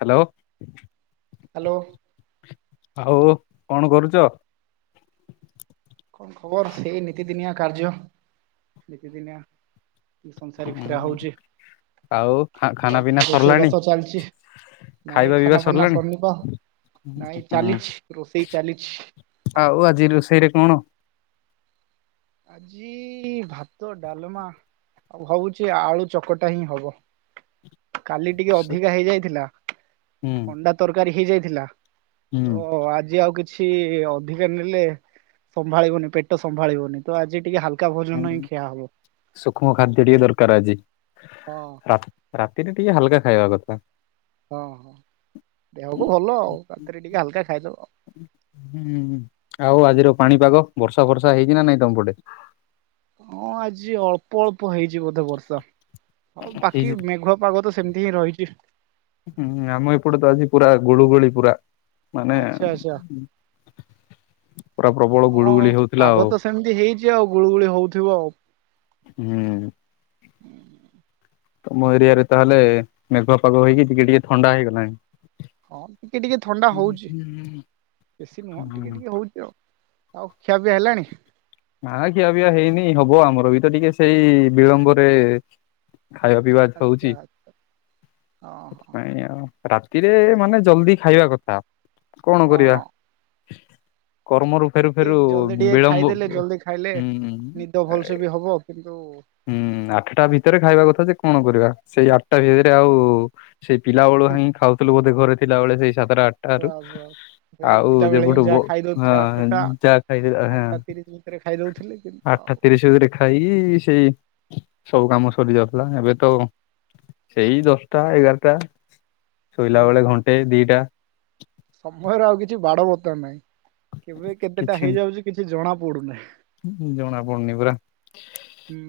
Hello hello ଆଉ କଣ କରୁଛ କଣ ଖବର ସେଇ ନିୀତିଦିନିଆ କାର୍ଯ୍ୟ ନିୀତିଦିନିଆ ସଂସାରିକ ଫଷରା ଉଁ ହଉଛି ଆଉ ଖା ଖାନା ପିନା ରୋଷେଇ ସରିଲାଣି ବାସ ଚାଲିଛି ନାଇଁ ଖାଇବା ପିଇବା ଖାନା ପନା ସରିଲାଣି? ସନିବ ନାଇଁ ହୁଁ ଚାଲିଛି ରୋଷେଇ ଚାଲିଛି ଆଉ ଆଜି ରୋଷେଇରେ କଣ ଆଜି ଭାତ ଡାଲମା ଆଉ ହଉଛି ଆଳୁ ଚକଟା ହିଁ ହବ କାଲି ଟିକେ ଅଧିକା ହେଇଯାଇଥିଲା ହୁଁ ଅଣ୍ଡା ତରକାରୀ ହେଇଯାଇଥିଲା ହୁଁ ତ ଆଜି ଆଉ କିଛି ଅଧିକା ନେଲେ ସମ୍ଭାଳିବନି ପେଟ ସମ୍ଭାଳିବନି ତ ଆଜି ଟିକେ ହାଲକା ଭୋନ ହିଁ ଖିଆ ହବ ସୂକ୍ଷ୍ମ ଖାଦ୍ୟ ଟିକେ ଦରକାର ଆଜି ହଁ ରାତିରେ ଟିକେ ହାଲକା ଖାଇବା କଥା ହଁ ହଁ ଦେହକୁ ଭଲ ଆଉ କକରେ ଟିକେ ହାଲକା ଖାଇଦବ ଆଉ ହୁଁ ଆଉ ଆଜିର ପାଣିପାଗ ବର୍ଷା ଫର୍ଷା ହେଇଛି ନା ନାଇଁ ତମ ପଟେ? ହଁ ଆଜି ଅଳ୍ ଅଳ୍ପ ହେଇଛି ବୋଧେ ବର୍ଷା ଆଉ ବାକି ହେଇଛି ମେଘୁଆ ପାଗ ତ ସେମିତି ହିଁ ରହିଛି। ହୁଁ ଆମ ଏପଟେ ତ ଆଜି ପୁରା ଗୁଳୁଗୁଳି ପୁରା। ମାନେ ଆଚ୍ଛା ଆଚ୍ଛା। ପୁରା ପ୍ରବଳ ହଁ ଗୁଳୁଗୁଳି ହଉଥିଲା ପାଗ ଆଉ। ତ ସେମିତି ହେଇଛି, ଆଉ ଗୁଳୁଗୁଳି ହଉଥିବ ଆଉ ହୁଁ। ହୁଁ। ତମ ଏରିଆରେ ତାହେଲେ ମେଘ ପାଗ ହେଇକି, ଟିକେ ଟିକେ ଥଣ୍ଡା ହେଇଗଲାଣି। ହଁ ଟିକେ ଟିକେ ଥଣ୍ଡା ହଉଛି ବେଶୀ ନୁହଁ ହୁଁ ଟିକେ ଟିକେ ହଉଛି ଆଉ। ଆଉ ଖିଆପିଆ ହେଲାଣି। ନା ଖିଆ ପିଆ ହେଇନି ହବ ଆମର ବି ତ ଟିକେ ସେଇ ବିଳମ୍ବରେ ଖାଇବା ପିଇବା ଆଚ୍ଛା ହଉଚି ଆଚ୍ଛା ହଁ ସେଥିପାଇଁ ଆଉ ରାତିରେ ମାନେ ଜଲଦି ଖାଇବା କଥା, କଣ ହଁ କରିବା? ହଁ କର୍ମରୁ ଫେରୁ ଫେରୁ ଠିକ ଜଲଦି ଟିକେ ବିଳମ୍ବ ଖାଇଦେଲେ, ହୁଁ। ଜଲଦି ଖାଇଲେ ନିଦ ଭଲସେ ବି ହବ, କିନ୍ତୁ ହୁଁ ଆଠଟା ଭିତରେ ଖାଇବା କଥା ଯେ କଣ କରିବା ସେଇ ଆଠଟା ଭିତରେ ଆଉ ସେଇ ପିଲାବେଳୁ ହାଇଁ ଖାଉଥିଲ ବୋଧେ ଘରେ ଥିଲାବେଳେ ସେଇ ସାତଟା ଆଠ ଠାରୁ ଏଇ ଆଉ ପିଲା ବେଳେ ହିଁ ଯେବେଠୁ ଯାହା ଖାଇ ଯାହା ଖାଇଲେ। ରି ଭିତରେ ଖାଇ ଦଉଥିଲେ କିନ୍ତୁ ଆଉ ଖାଇ ସେଇ ସବୁ କାମ ସରି ଯାଉଥିଲା ଏବେ ତ ସେଇ ଦଶଟା ଏଗାରଟା ଶୋଇଲା ବେଳେ ଘଣ୍ଟେ ଦିଟା ସମୟରେ ଆଉ କିଛି ବାଡ ବତ୍ତା ନାହିଁ, କେବେ କେତେଟା ହେଇଯାଉଛି କିଛି ଜଣା ପଡୁନାହିଁ। ହଁ ଜଣା ପଡୁନି ପରା। ହୁଁ।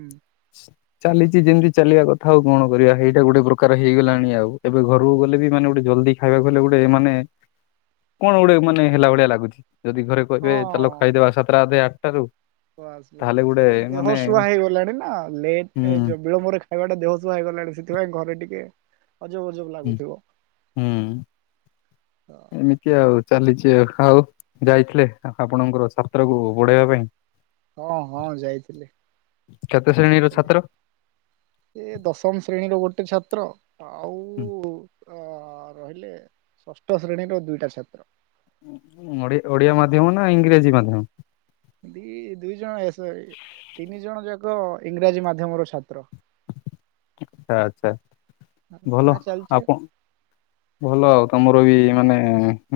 [inaudible] ଚାଲିଛି ଯେମିତି ଚାଲିବା କଥା ଆଉ କଣ କରିବା ଏଇଟା ଗୋଟେ ପ୍ରକାର ହେଇଗଲାଣି ଆଉ ଏବେ ଘରକୁ ଗଲେ ବି ମାନେ ଗୋଟେ ଜଲ୍ଦି ଖାଇବାକୁ ହେଲେ ଗୋଟେ ମାନେ କଣ ଗୋଟେ ମାନେ ହେଲା ଭଳିଆ ଲାଗୁଛି ଯଦି ଘରେ କହିବେ ଚାଲ ହଁ ଖାଇଦବା ସାତଟା ଅଧେ ଆଠଟାରୁ। ବାସ୍ ବାସ୍ ଦେହ ସୁହା ହେଇଗଲାଣି। ନା ଲେଟ୍ ହୁଁ ବିଳମ୍ବରେ ଖାଇବାଟା ଦେହସୁହା ହେଇଗଲାଣି ସେଥିପାଇଁ ଘରେ ଟିକେ ଅଜବ ଅଜବ ହୁଁ ଲାଗୁଥିବ। ହୁଁ ଏମିତି ଆଉ ଚାଲିଛି ଆଉ ଯାଇଥିଲେ ଆପଣଙ୍କର ଛାତ୍ରକୁ ପଢେଇବା ପାଇଁ। ହଁ ହଁ ଯାଇଥିଲି। କେତେ ଶ୍ରେଣୀର ଛାତ୍ର? ସେ ଦଶମ ଶ୍ରେଣୀର ଗୋଟେ ଛାତ୍ର ଆଉ ଅ ରହିଲେ। ଷଷ୍ଠ ଶ୍ରେଣୀର ଦୁଇଟା ଛାତ୍ର। ଓଡିଆ ମାଧ୍ୟମ ନା ଇଂରାଜୀ ମାଧ୍ୟମ। ଦି ଦୁଇ ଜଣ ତିନି ଜଣ ଯାକ ଇଂରାଜୀ ମାଧ୍ୟମର ଛାତ୍ର। ଆଚ୍ଛା ଆଚ୍ଛା। ଭଲ ପଢା ଚାଲଛି। ଆପଣ ଭଲ ଆଉ ତମର ବି ମାନେ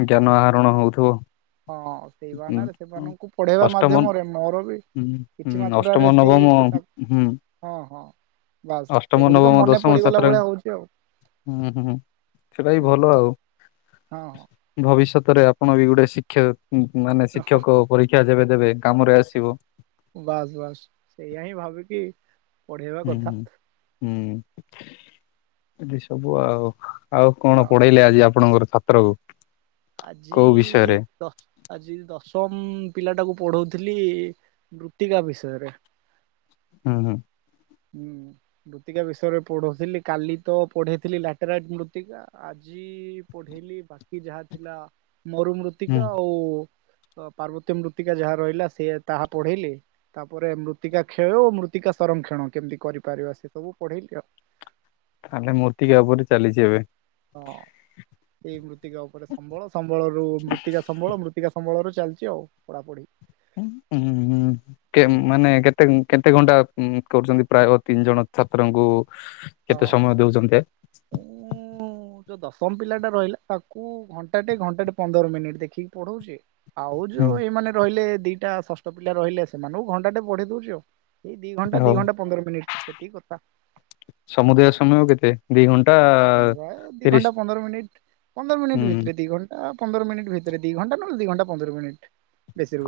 ଜ୍ଞାନ ଆହରଣ ହଉଥିବ। ହଁ ସେଇ ବାହାନାରେ ଉଁ ସେମାନଙ୍କୁ ପଢ଼େଇବା ମାଧ୍ୟମରେ ମୋର ବି ହୁଁ କିଛି ହୁଁ ମାତ୍ରାରେ ଅଷ୍ଟମ ସେଇ ନବମ ତା ହୁଁ। ହଁ ହଁ ବାସ୍ ଅଷ୍ଟମ ସେଗୁଡିକ ନବମ ମନେ ଦଶମ ପଡିଗଲା ଛାତ୍ର ଭଳିଆ ହଉଛି ଆଉ ହୁଁ ହୁଁ ସେଟା ବି ହୁଁ ଭଲ ଆଉ ହଁ। ଭବିଷ୍ୟତରେ ଆପଣ ବି ଗୋଟେ ଶିକ୍ଷ ମାନେ ଶିକ୍ଷକ। ପରୀକ୍ଷା ଯେବେ ଦେବେ କାମରେ ଆସିବ। ବାସ ବାସ୍ ସେଇୟା ହିଁ ଭାବିକି। ପଢେଇବା ହୁଁ କଥା ହୁଁ ଏଠି ସବୁ ଆଉ ଆଉ କଣ ହଁ ପଢେଇଲେ ଆଜି ଆପଣଙ୍କର ଛାତ୍ରକୁ। ଆଜି କୋଉ ବିଷୟରେ ଦଶ ଆଜି ଦଶମ ପିଲା ଟାକୁ ପଢଉଥିଲି ମୃତ୍ତିକା ବିଷୟରେ। ହୁଁ ହୁଁ। ହୁଁ ମୃତିକା ବିଷୟରେ ପଢୁଥିଲି କାଲି ତ ପଢେଇଥିଲି ଲାଟୋଇଟ ମୃତ୍ତିକା ଆଜି ପଢେଇଲିି ବାକି ଯାହା ଥିଲା ହୁଁ ମରୁମୃତ୍ତିକା ଆଉ ତ ପାର୍ବତୀ ମୃତ୍ତିକା ଯାହା ରହିଲା ସିଏ ତାହା ପଢେଇଲି। ତାପରେ ମୃତ୍ତିକା ଖେଳ ମୃତ୍ତିକା ସଂରମକ୍ଷଣ କେମିତି କରିପାରିବା ସେ ସବୁ ପଢେଇଲି ଆଉ। ତାହେଲେ ମୋର୍ତିକା ଉପରେ ଚାଲିଛି ଏବେ। ହଁ ଏଇ ମୃତ୍ୟୁ ମୃତ୍ତିକା ଉପରେ ସମ୍ବଳ ସମ୍ବଳ ରରୁ ମୃତିକା ସମ୍ବଳ ମୃତ୍ତିକା ସମ୍ବଳ ର ଚାଲିଛି ଆଉ ପଢାପଢି। ହୁଁ ହୁଁ କେ ମାନେ କେତେ? କେତେ କେତେ ଘଣ୍ଟା କରୁଛନ୍ତି ପ୍ରାୟ ତିନି ଜଣ ଛାତ୍ରଙ୍କୁ ହଁ। କେତେ ସମୟ ଦଉଛନ୍ତି? ମୁଁ ଯୋଉ ଦଶମ ପିଲା ଟା ରହିଲା ତାକୁ ଘଣ୍ଟାଟେ ଘଣ୍ଟାଟେ ପନ୍ଦର ମିନିଟ ଦେଖିକି ପଢଉଛି। ଆଉ ହୁଁ ଯୋଉ ଏଇମାନେ ରହିଲେ ଦିଇଟା ଷଷ୍ଠ ପିଲା ରହିଲେ ସେମାନଙ୍କୁ ଘଣ୍ଟାଟେ ବଢେଇ ଦଉଛି ଆଉ। ଏଇ ଦି ଘଣ୍ଟା ଦି ହଉ ଘଣ୍ଟ ପନ୍ଦର ମିନିଟ ସେତିକି କଥା। ସମୁଦାୟ ସମୟ କେତେ? ଦି ଘଣ୍ଟା ହଁ ପା ଦିଇ ତିରିଶ ଘଣ୍ଟା ପନ୍ଦର ମିନି୍ଟ ପନ୍ଦର ମିନିଟ୍ ହୁଁ ଭିତରେ ଦିଇ ଘଣ୍ଟା ଆ ପନ୍ଦର ମିନିଟ ଭିତରେ ଦି ଘଣ୍ଟା ନହଲେ ଦି ଘଣ୍ଟା ପନ୍ଦର ମିନିଟ।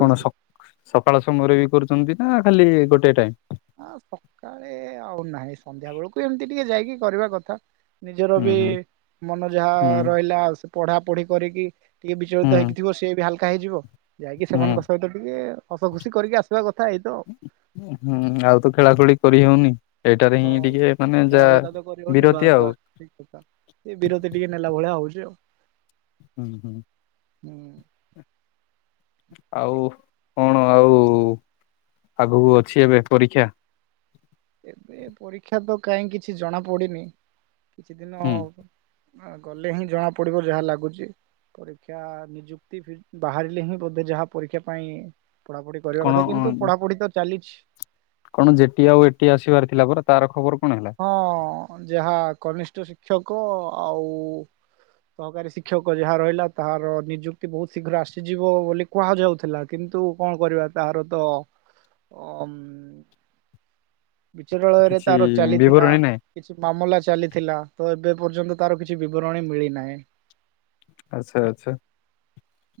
କଣ ସକ୍ ସକାଳ ସମୟରେ ବି କରୁଛନ୍ତି ନା ଖାଲି ଗୋଟାଏ ଟାଇମ। ଅ ସକାଳେ ଆଉ ନାହିଁ ସନ୍ଧ୍ୟା ବେଳକୁ ଏମତି ଟିକେ ଯାଇକି କରିବା କଥା। ନିଜର ବି ହୁଁ ମନ ଯାହା ହୁଁ ରହିଲା ସେ ପଢା ପଢି କରିକି ଟିକେ ହୁଁ ବିଚଳିତ ହେଇକି ଥିବ ସିଏ ବି ହାଲକା ହେଇଯିବ ଯାଇକି ହୁଁ ସେମାନଙ୍କ ସହିତ ଟିକେ ହସ ଖୁସି କରିକି ଆସିବା କଥା ଏଇ ତ। ହୁଁ ଆଉ ତ ଖେଳା ଖେଳି କରିହଉନି। ଏଇଟାରେ ହଁ ହିଁ ଟିକେ ମାନେ ଯାହା ଖେଳାବୁଲା ତ କରିହଉନି ବିରତି ବାସ୍ ଆଉ। ବାସ୍ ଏ ବିରତି ଟିକେ ନେଲା ଭଳିଆ ହଉଛି ଆଉ। ହୁଁ ହୁଁ। ଉଁ ଆଉ କଣ ଆଉ ଆଗକୁ ଅଛି ଏବେ ପରୀକ୍ଷା? ଏବେ ପରୀକ୍ଷା ତ କାହିଁ କିଛି ଜଣାପଡ଼ିନି କିଛି ଦିନ ହୁଁ ଗଲେ ହିଁ ଜଣା ପଡିବ ଯାହା ଲାଗୁଛି। ପରୀକ୍ଷା ନିଯୁକ୍ତି ବାହାରିଲେ ହିଁ ବୋଧେ ଯାହା ପରୀକ୍ଷା ପାଇଁ ପଢ଼ାପଢି କରିବା କଣ କଥା କିନ୍ତୁ ପଢାପଢି ତ ଚାଲିଛି। କଣ ଯେଟି ଆଉ ଏଟି ଆସିବାର ଥିଲା ପରା ତାର ଖବର କଣ ହେଲା? ହଁ ଯାହା କନିଷ୍ଠ ଶିକ୍ଷକ ଆଉ ସହକାରୀ ଶିକ୍ଷକ ଯାହା ରହିଲା ତାହାର ନିଯୁକ୍ତି ବହୁତ ଶୀଘ୍ର ଆସିଯିବ ବୋଲି କୁହାଯାଉଥିଲା କିନ୍ତୁ କଣ କରିବା ତାହାର ତ ବିଚରାଳୟରେ କିଛି ତାର ଚାଲିଥିଲା ବିବରଣୀ ନାହିଁ କିଛି ମାମଲା ଚାଲିଥିଲା ତ ଏବେ ପର୍ଯ୍ୟନ୍ତ ତାର କିଛି ବିବରଣୀ ମିଳିନାହିଁ। ଆଚ୍ଛା ଆଚ୍ଛା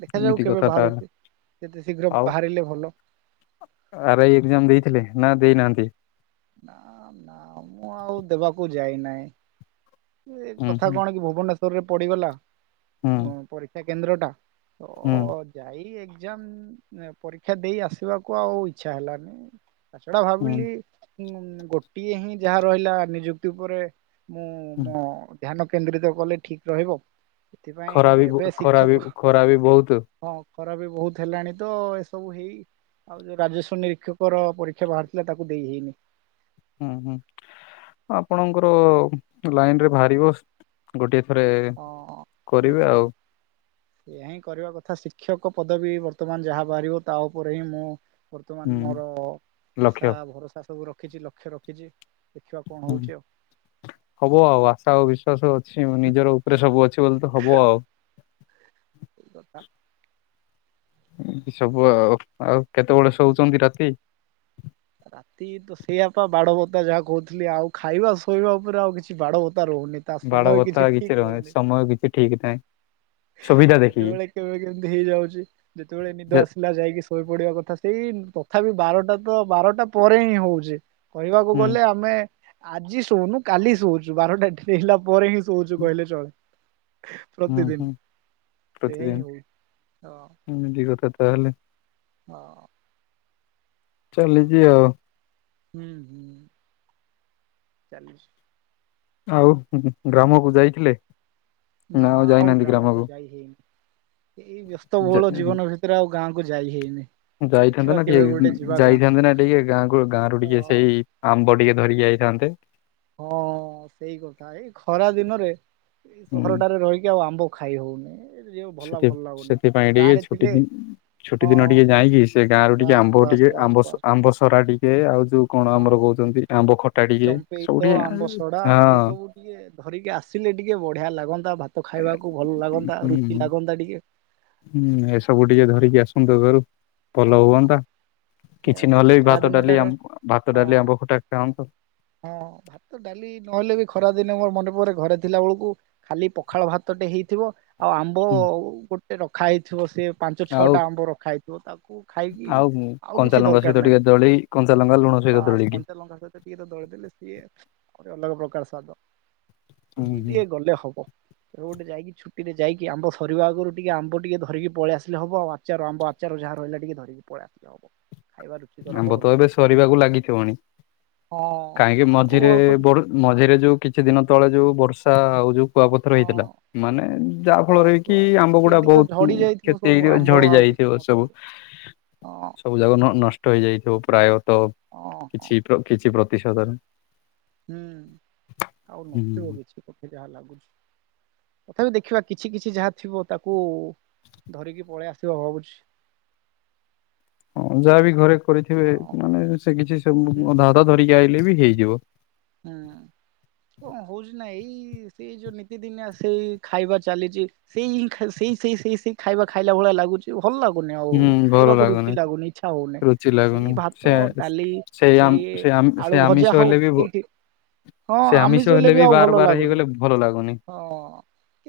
ଦେଖାଯାଉ ଏମିତି କେବେ କଥା ତାହେଲେ ବାହାରୁଛି ଯେତେ ଶୀଘ୍ର ଆଉ ବାହାରିଲେ ଭଲ। ଆର ଆଇ ଏଜ୍ଜାମ ଦେଇଥିଲେ ନା ଦେଇନାହାନ୍ତି? ନା ନା ମୁଁ ଆଉ ଦେବାକୁ ଯାଇନାହିଁ। ସେ ହୁଁ କଥା ହୁଁ କଣ କି ଭୁବନେଶ୍ୱର ରେ ପଡ଼ିଗଲା ହୁଁ ପରୀକ୍ଷା କେନ୍ଦ୍ରଟା ହୁଁ ତ ଯାଇ ଏ ଏଜାମ ପରୀକ୍ଷା ଦେଇ ଆସିବାକୁ ଆଉ ଇଚ୍ଛା ହେଲାନି ତାଛଡା ହୁଁ ଭାବିଲି ଗୋଟିଏ ହିଁ ଯାହା ରହିଲା ନିଯୁକ୍ତି ଉପରେ ମୁଁ ହୁଁ ମୋ ଧ୍ୟାନ କେନ୍ଦ୍ରିତ କଲେ ଠିକ ରହିବ। ସେଥିପାଇଁ ଖରା ବି ଏବେ ଖରା ଶିକ୍ଷକ ବି ଖରା ବି ବହୁତ। ହଁ ଖରା ବି ବହୁତ ହେଲାଣି ତ ଏସବୁ ହେଇ ଆଉ ଯୋଉ ରାଜସ୍ୱ ନିରୀକ୍ଷକର ପରୀକ୍ଷା ବାହାରିଥିଲା ତାକୁ ଦେଇ ହେଇନି। ହୁଁ ହୁଁ ଆପଣଙ୍କର ଲାଇନ ରେ ବାହାରିବ। ଗୋଟିଏ ଥରେ ହଁ କରିବେ ଦେଖିବା ଆଉ। ଏହା ହିଁ କରିବା କଥା ଶିକ୍ଷକ ପଦବୀ ବର୍ତ୍ତମାନ ଯାହା ବାହାରିବ ତା ଉପରେ ହିଁ ମୁଁ ବର୍ତ୍ତମାନ ହୁଁ ମୋର ଆଶା ଲକ୍ଷ୍ୟ ଭରସା ସବୁ ରଖିଛି ଲକ୍ଷ୍ୟ ରଖିଛି। ଦେଖିବା କଣ ହୁଁ। ହଉଛି ଆଉ। ହବ ଆଉ ଆଶା ଆଉ ବିଶ୍ୱାସ ଅଛି ନିଜର ଉପରେ ସବୁ ଅଛି ବୋଲି ତ ହବ ଆଉ। କି କଥା। ଏମତି ସବୁ ଆଉ ଆଉ କେତେବେଳେ ଶୋଉଛନ୍ତି ରାତି? ରାତି ତ ସେଇଆପା ବାଡବତା ଯାହା କହୁଥିଲି ଆଉ ଖାଇବା ଶୋଇବା ଉପରେ ଆଉ କିଛି ବାଡ ବତା ରହୁନି। ତା ବାଡ ସମୟ ବତା ଠିକ କିଛି ରହୁନି ସମୟ କିଛି ଠିକ ନାହିଁ। ସୁବିଧା ଦେଖିକି କେତେବେଳେ କେବେ କେମିତି ହେଇଯାଉଛି ଯେତେବେଳେ ନିଦ ଯେ ଆସିଲା ଯାଇକି ଶୋଇପଡିବା କଥା ସେଇ ତଥାପି ବାରଟା ତ ବାରଟା ପରେ ହିଁ ହଉଛି। କହିବାକୁ ହୁଁ ଗଲେ ଆମେ ଆଜି ଶୋଉନୁ କାଲି ଶୋଉଛୁ ବାରଟା ହେଲା ପରେ ହିଁ ତୁଯୁ କହିଲେ ଚଳେ ହୁଁ ପ୍ରତିଦିନ। ହୁଁ ସେଇଆ ହିଁ ହୁଏ ତ ଏମିଦି କଥା ତାହେଲେ। ହଁ। ଚାଲିଚି ଆଉ। ହୁଁ ହୁଁ। ଚାଲୁ ଆଉ ଗ୍ରାମକୁ ଯାଇଥିଲେ? ନା ଆଉ ଗ୍ରାମକୁ ଯାଇ ହେଇନି ଏଇ ଯା ବ୍ୟସ୍ତବହୁଳ ଜୀବନ ଭିତ ଗାଁକୁ ଯାଇ ହେଇନି। ଯାଇଥାନ୍ତେ ଦେଖିବା ନା କେବେ ଟିକେ ଗୋଟେ ଯିବା ଗାଁକୁ ଯାଇଥାନ୍ତେ ନା ଟିକେ ଗାଁକୁ ଗାଁ ର ହ ଟିକେ ସେଇ ଆମ୍ବ ଟିକେ ଧରିକି ଆଇଥାନ୍ତେ। ହଁ ସେଇ କଥା ଏଇ ଖରା ଦିନରେ ଏଇ ହୁଁ ସହରଟାରେ ରହିକି ଆଉ ଆମ୍ବ ଖାଇ ହଉନି। ଏ ଯୋଉ ଭଲ ସେଥିଏ ଭଲ ଲାଗୁନି। ସେଥିପାଇଁ ବି ଏ ଗାଁରେ ଥିଲେ ଛୁଟି ଦିନ ଛୁଟି ହଁ ଦିନରେ ଟିକେ ଯାଇଁକି ସେ ଗାଁ ରୁ ଟିକେ ବାସ୍ ଆମ୍ବ ବାସ୍ ଟିକେ ବାସ୍ ଆମ୍ବ ସ ବାସ୍ ଆମ୍ବ ସରାଡି କେ ଆଉ ଯୋଉ କଣ ଆମର ହଁ। କହୁଛନ୍ତି ଆମ୍ବ ଖଟା ଟିକେ ଚମ୍ପେଇ ସବୁ ତ ଟିକେ ଆମ୍ବ ସଡା ହଁ। ଏଇ ସବୁ ଟିକେ ଧରିକି ଆସିଲେ ଟିକେ ବଢିଆ ଲାଗନ୍ତା ଭାତ ଖାଇବାକୁ ଭଲ ଲାଗନ୍ତା ରୁଚି ହୁଁ ଲାଗନ୍ତା ଟିକେ। ହୁଁ ହେସବୁ ଟିକେ ଧରିକି ଆସନ୍ତୁ ଘରୁ ଭଲ ହଁ ହୁଅନ୍ତା। ସେଇଆ କିଛି ପା ନହେଲେ ବି ଖରା ଭାତ ଡାଲି ଦିନଟାରେ ଆମ ଭାତ ହଁ ଡାଲି ଆମ୍ବ ଖଟା ଖାଅନ୍ତୁ ହଁ ଭା ତ ଡାଲି ନହେଲେ ବି ଖରା ଦିନ ମୋର ମନେପଡେ ଘରେ ଥିଲା ବେଳକୁ ଖାଲି ପଖାଳ ଭାତଟେ ହେଇଥିବ ଆଉ ଆମ୍ବ ହୁଁ। ଗୋଟେ ରଖା ହେଇଥିବ ସେ ପାଞ୍ଚ ଆଉ ଛଅଟା ଆମ୍ବ ରଖା ହେଇଥିବ ତାକୁ ଖାଇକି ଆଉ କିଛି କଞ୍ଚାଲଙ୍କା ଦରକାର ସହିତ ନାହିଁ ଟିକେ ଦଳି କଞ୍ଚାଲଙ୍ଗା ଲୁଣ ସହିତ ବାସ୍ ଦଳିକି କଞ୍ଚା ଲଙ୍କା ସହିତ ଟିକିଏ ତ ଦଳିଦେଲେ ସିଏ ଗୋଟେ ଅଲଗା ପ୍ରକାର ସ୍ଵାଦ। ହୁଁ ସେଇ ହୁଁ। ଟିକେ ଗଲେ ହବ କେବେ ଗୋଟେ ଯାଇକି ଛୁଟିରେ ଯାଇକି ଆମ୍ବ ସରିବା ଆଗରୁ ଟିକେ ଆମ୍ବ ଟିକେ ଧରିକି ପଳେଇ ଆସିଲେ ହବ ଆଚାର ଆମ୍ବ ଆଚାର ଯାହା ରହିଲା ଟିକେ ଧରିକି ପଳେଇ ଆସିଲେ ହବ। ଖାଇବା ରୁଚିକର ଆମ୍ବ ହବ ତ ଟିକେ ଏବେ ସରିବାକୁ ଲାଗିଥିବଣି ହଁ କାହିଁକି ଆଉ ମଝିରେ ଅଳ୍ପ ବଢ ମଝିରେ ଯୋଉ କିଛି ଦିନ ତଳେ ଯୋଉ ବର୍ଷା ଆଉ ଯୋଉ କୁଆପଥର ହେଇଥିଲା ହଁ ମାନେ ଯାହା ବାସ୍ ଫଳରେ କି ବାସ୍ ଆମ୍ବ ଗୁଡା ସେଇଠି ତ ବହୁତ୍ ଝଡି କ୍ଷ- ଯାଇଥିବ କ୍ଷତି ସବୁ ହେଇଥିବ ଆମ୍ବ ଝଡି ଆଉ କିଛି ଯାଇଥିବ ସବୁ। ନଥିବ। ହଁ। [unintelligible] ନଷ୍ଟ ହେଇଯାଇଥିବ ପ୍ରାୟତଃ ହଁ ହଁ କିଛି ପ୍ର କିଛି ପ୍ରତିଶତରେ। ହୁଁ ଆଉ ହୁଁ। ନଥିବ କିିଛି ମତେ ଯାହା ଲାଗୁଛି। ତଥାପି ଦେଖିବା କିଛି କିଛି ଯାହା ଥିବ ତାକୁ ଧରିକି ପଳେଇ ଆସିବା ଭାବୁଛି। ହଁ ଯାହା ବିି ଘରେ କରିଥିବେ ଆଉ ମାନେ ସେ କିଛି ହୁଁ ସବୁ ଅଧା ହୁଁ ଅଧା ଧରିକି ଆଇଲେ ବି ହେଇଯିବ। ହୁଁ କଣ ହଉଜି ନା ଏଇ ସେଇ ଯୋଉ ନିତିଦିନିଆ ସେଇ ଖାଇବା ଚାଲିଛି ସେଇଁ ହିଁ ସେଇ ସେଇ ସେଇ ସେଇ ଖାଇବା ଖାଇଲା ଭଳିଆ ଲାଗୁଛି। ସେ ଭଲ ଲାଗୁନି ଆଉ ହୁଁ ଭଲ ଖାଇବାକୁ ରୁଚି ଲାଗୁନି ଇଚ୍ଛା ହଉନି ରୁଚି ଲାଗୁନି ସେଇ ସେ ଭାତ, ଡାଲି ସେଇ ଆମ ସେ ଆମ ଆଳୁ ଭଜା ଆମିଷ ହଉ ହେଲେ ବି ଏଇଠି ହଁ ସେ ଆମିଷ ହେଲେ ବି ଆଉ ଭଲ ବାର ବାର ଲାଗୁନି ହେଇଗଲେ ଭଲ ଲାଗୁନି। ହଁ।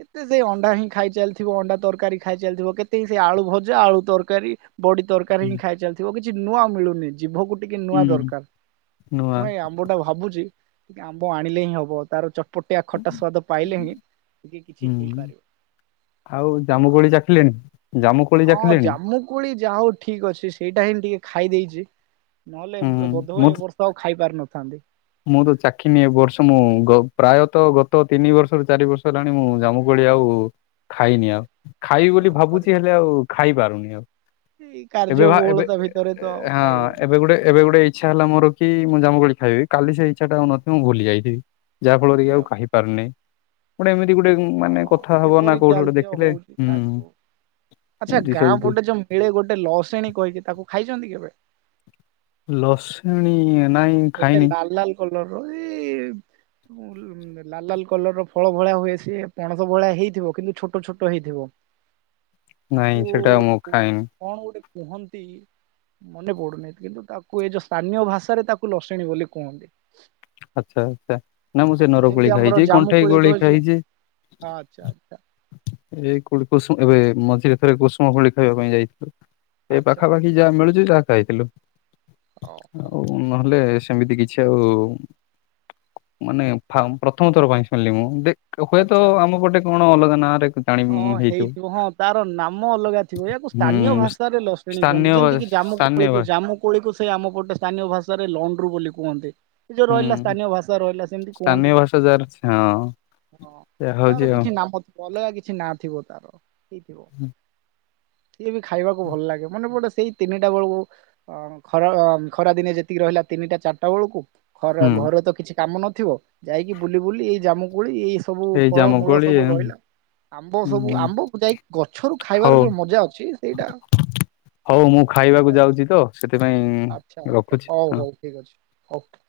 କେତେ ସେ ଅଣ୍ଡା ହିଁ ଖାଇ ଚାଲିଥିବ ଅଣ୍ଡା ତରକାରୀ ଖାଇ ଚାଲିଥିବ କେତେ ହିଁ ସେ ଆଳୁ ଭଜା ଆଳୁ ତରକାରୀ। ବଡି ତରକାରୀ ହିଁ ଖାଇ ଚାଲିଥିବ କିଛି ନୂଆ ମିଳୁନି ଜିଭକୁ ଟିକେ ନୂଆ ହୁଁ। ଦରକାର। ନୂଆ ଆମ୍ବ ଟା ଭାବୁଛି ଟିକେ ଆମ୍ବ ଆଣିଲେ ହିଁ ହବ ତାର ଚ ପଟିଆ ଖଟା ସ୍ଵାଦ ପାଇଲେ ହିଁ ଟିକେ କିଛି ହୁଁ ହେଇପାରିବ ଆଉ ଆଉ। [inaudible] ଜାମୁକୋଳି ହଁ ଚାଖିଲେଣି? ଜାମୁ କୋଳି ଯାହା ହଉ ଠିକ ଅଛି ସେଇଟା ହେଇନେ ଟିକେ ଖାଇ ଦେଇଛି। ନହେଲେ ବୋଧ ମୁଁ ହୁଏ ତ ଏ ବର୍ଷ ଆଉ ଖାଇ ପାରିନଥାନ୍ତି। ମୁଁ ତ ଚାଖିନି ବର୍ଷ ମୁଁ ପ୍ରାୟଃ ଗତ ତିନି ବର୍ଷରୁ ଚାରି ବର୍ଷ ହେଲାଣି ମୁଁ ଜାମୁ ଭଳି ଆଉ ଖାଇନି ଆଉ ଖାଇ ବୋଲି କଣ ଭାବୁଛି କରିବା ହେଲେ ଆଉ ଖାଇପାରୁନି ଆଉ। ଏଇ ଏବେ କାର୍ଯ୍ୟ ଭ ଏବେ ବହୁଳତା ଭିତରେ ତ ଆଉ ହଁ ଖାଇ ହଉନି ଏବେ ଗୋଟେ ଏବେ ଗୋଟେ ଏଇ ଇଚଛା ହେ ମୋର କି ମୁଁ ଜାମୁୋଳି ଖାଇବି କାଲି ସେ ଇଚଛାଉଥିବ ମୁଁ ଭୁଲି ଯାଇଥିବି ଯାହାଫଳରେ ସେଇଆ ଆଉ କି ଗୋଟେ ଏମିତି ଗୋଟେ ମାନେ ହଁ କଥା ହବ ନା ସେପରି କୋଉଠି ଗୋଟେ ଚାଲିଛି ଆଉ ଦେଖିଲେ ହଉଛି ହୁଁ। ଖାଇବୁ। ଆଚ୍ଛା ଏମିତି ଗାଁ ସବୁ ଯେ ପଟେ ଯୋଉ ମିଳେ ଗୋଟେ ଲସେଣୀ କହିକି ତାକୁ ଖାଇଛନ୍ତି କେବେ। ଲସ୍ [unintelligible] ଗୋଟେ ଲାଲ ଲାଲ କଲର ର ଏଇ ଲାଲ ଲାଲ କଲର ର ଫଳ ଭଳିଆ ହୁଏ ସି ପଣସ ଭଳିଆ ହେଇଥିବ କିନ୍ତୁ ଛୋଟ ଛୋଟ ହେଇଥିବ। ତାକୁ ନାଇଁ ସେଟା ମୁଁ ଖାଇନି। କଣ ଗୋଟେ କୁହନ୍ତି ମନେ ପଡୁନାହି କିନ୍ତୁ ତାକୁ ଏ ଯୋଉ ସ୍ଥାନୀୟ ଭାଷାରେ ତାକୁ ଲସଣୀ ବୋଲି କୁହନ୍ତି। ଆଚ୍ଛା ଆଚ୍ଛା ନା ମୁଁ ହଁ ସେ ନରକୋଳି ଯେମିତି ଆମର ଖାଇଛି କଣ୍ଠେଇ ଜାମୁକୋଳି କୋଳି ରୋଜ ଖାଇଛି। ଆଚ୍ଛା ଆଚ୍ଛା ଏଇ କୋ କୁସୁମ ଏବେ ମଝିରେ ଥରେ କୁସୁମ କୋଳି ଖାଇବା ପାଇଁ ଯାଇଥିଲି। ଏ ଆଚ୍ଛା ଆଚ୍ଛା ପାଖାପାଖି ଯାହା ମିଳୁଛି ଯାହା ଖାଇଥିଲୁ। ହଉ ହଉ ଆଉ ନହେଲେ ସେମିତି କିଛି ଆଉ ମାନେ ପ୍ରଥମ ଥର ପାଇଁ ଶୁଣିଲି ମୁଁ ଦେଖ ହୁଏତ ଆଚ୍ଛା ଆଚ୍ଛା। ଆମପଟେ କଣ ଅଲଗା ନାଁରେ ହଁ ହେଇଥିବ ହଁ ତାର ନାମ ଅଲଗା ଥିବ ୟାକୁ ସ୍ଥାନୀୟ ହୁଁ ଭାଷାରେ ଲସେଣି କୁହନ୍ତି ସ୍ଥାନୀୟ ଭା ଯେମିତି କିି ଜାମୁ ସ୍ଥାନୀୟ କୋଳିକୁ ଭା ଜାମୁ କୋଳିକୁ ସେ ଆମ ଗଟେ ସ୍ଥାନୀୟ ଭାଷାରେ ଲଣ୍ଡ୍ରୁ ବୋଲି କୁହନ୍ତି। ସେ ଯୋଉ ରହିଲା ହୁଁ ସ୍ଥାନୀୟ ଭାଷା ରହିଲା ସେମିତି ସ୍ଥାନୀୟ କୁହନ୍ତି। ଭାଷା ଯାର ହଁ ହଁ ସେୟା ତାର ହଉଛି ଆଉ କିଛି ନାମ ଅଲ କିଛି ନା ଥିବ ତାର ହେଇଥିବ। ସିଏ ବି ଖାଇବାକୁ ଭଲ ଲାଗେ ମାନେ ଗୋଟେ ସେଇ ତିନିଟା ବେଳକୁ ଅ ଖରା ଖରାଦିନେ ଯେତିକି ରହିଲା ତିନିଟା ଚାରିଟା ବେଳକୁ ଘର ହୁଁ ଘରେ ତ କିଛି କାମ ନଥିବ ଯାଇକି ବୁଲି ବୁଲି ଏଇ ଜାମୁକୁଳି ଏଇ ସବୁ ଏଇ ଫଳ ଜାମୁ ମୂଳ କୋଳି ସବୁ ରହିଲା। ଆମ୍ବ ସବୁ ହୁଁ ଆମ୍ବକୁ ଯାଇ ଗଛରୁ ହଉ ଖାଇବାର ଯୋଉ ମଜା ଅଛି ସେଇଟା ହଉ ମୁଁ ଖାଇବାକୁ ଓହୋ ଯାଉଛି ତ ସେଥିପାଇଁ ଆଚ୍ଛା ଆଚ୍ଛା ରଖୁଛି। ହଉ ହଁ। ହଉ ଠିକ୍ ଅଛି ଓକେ।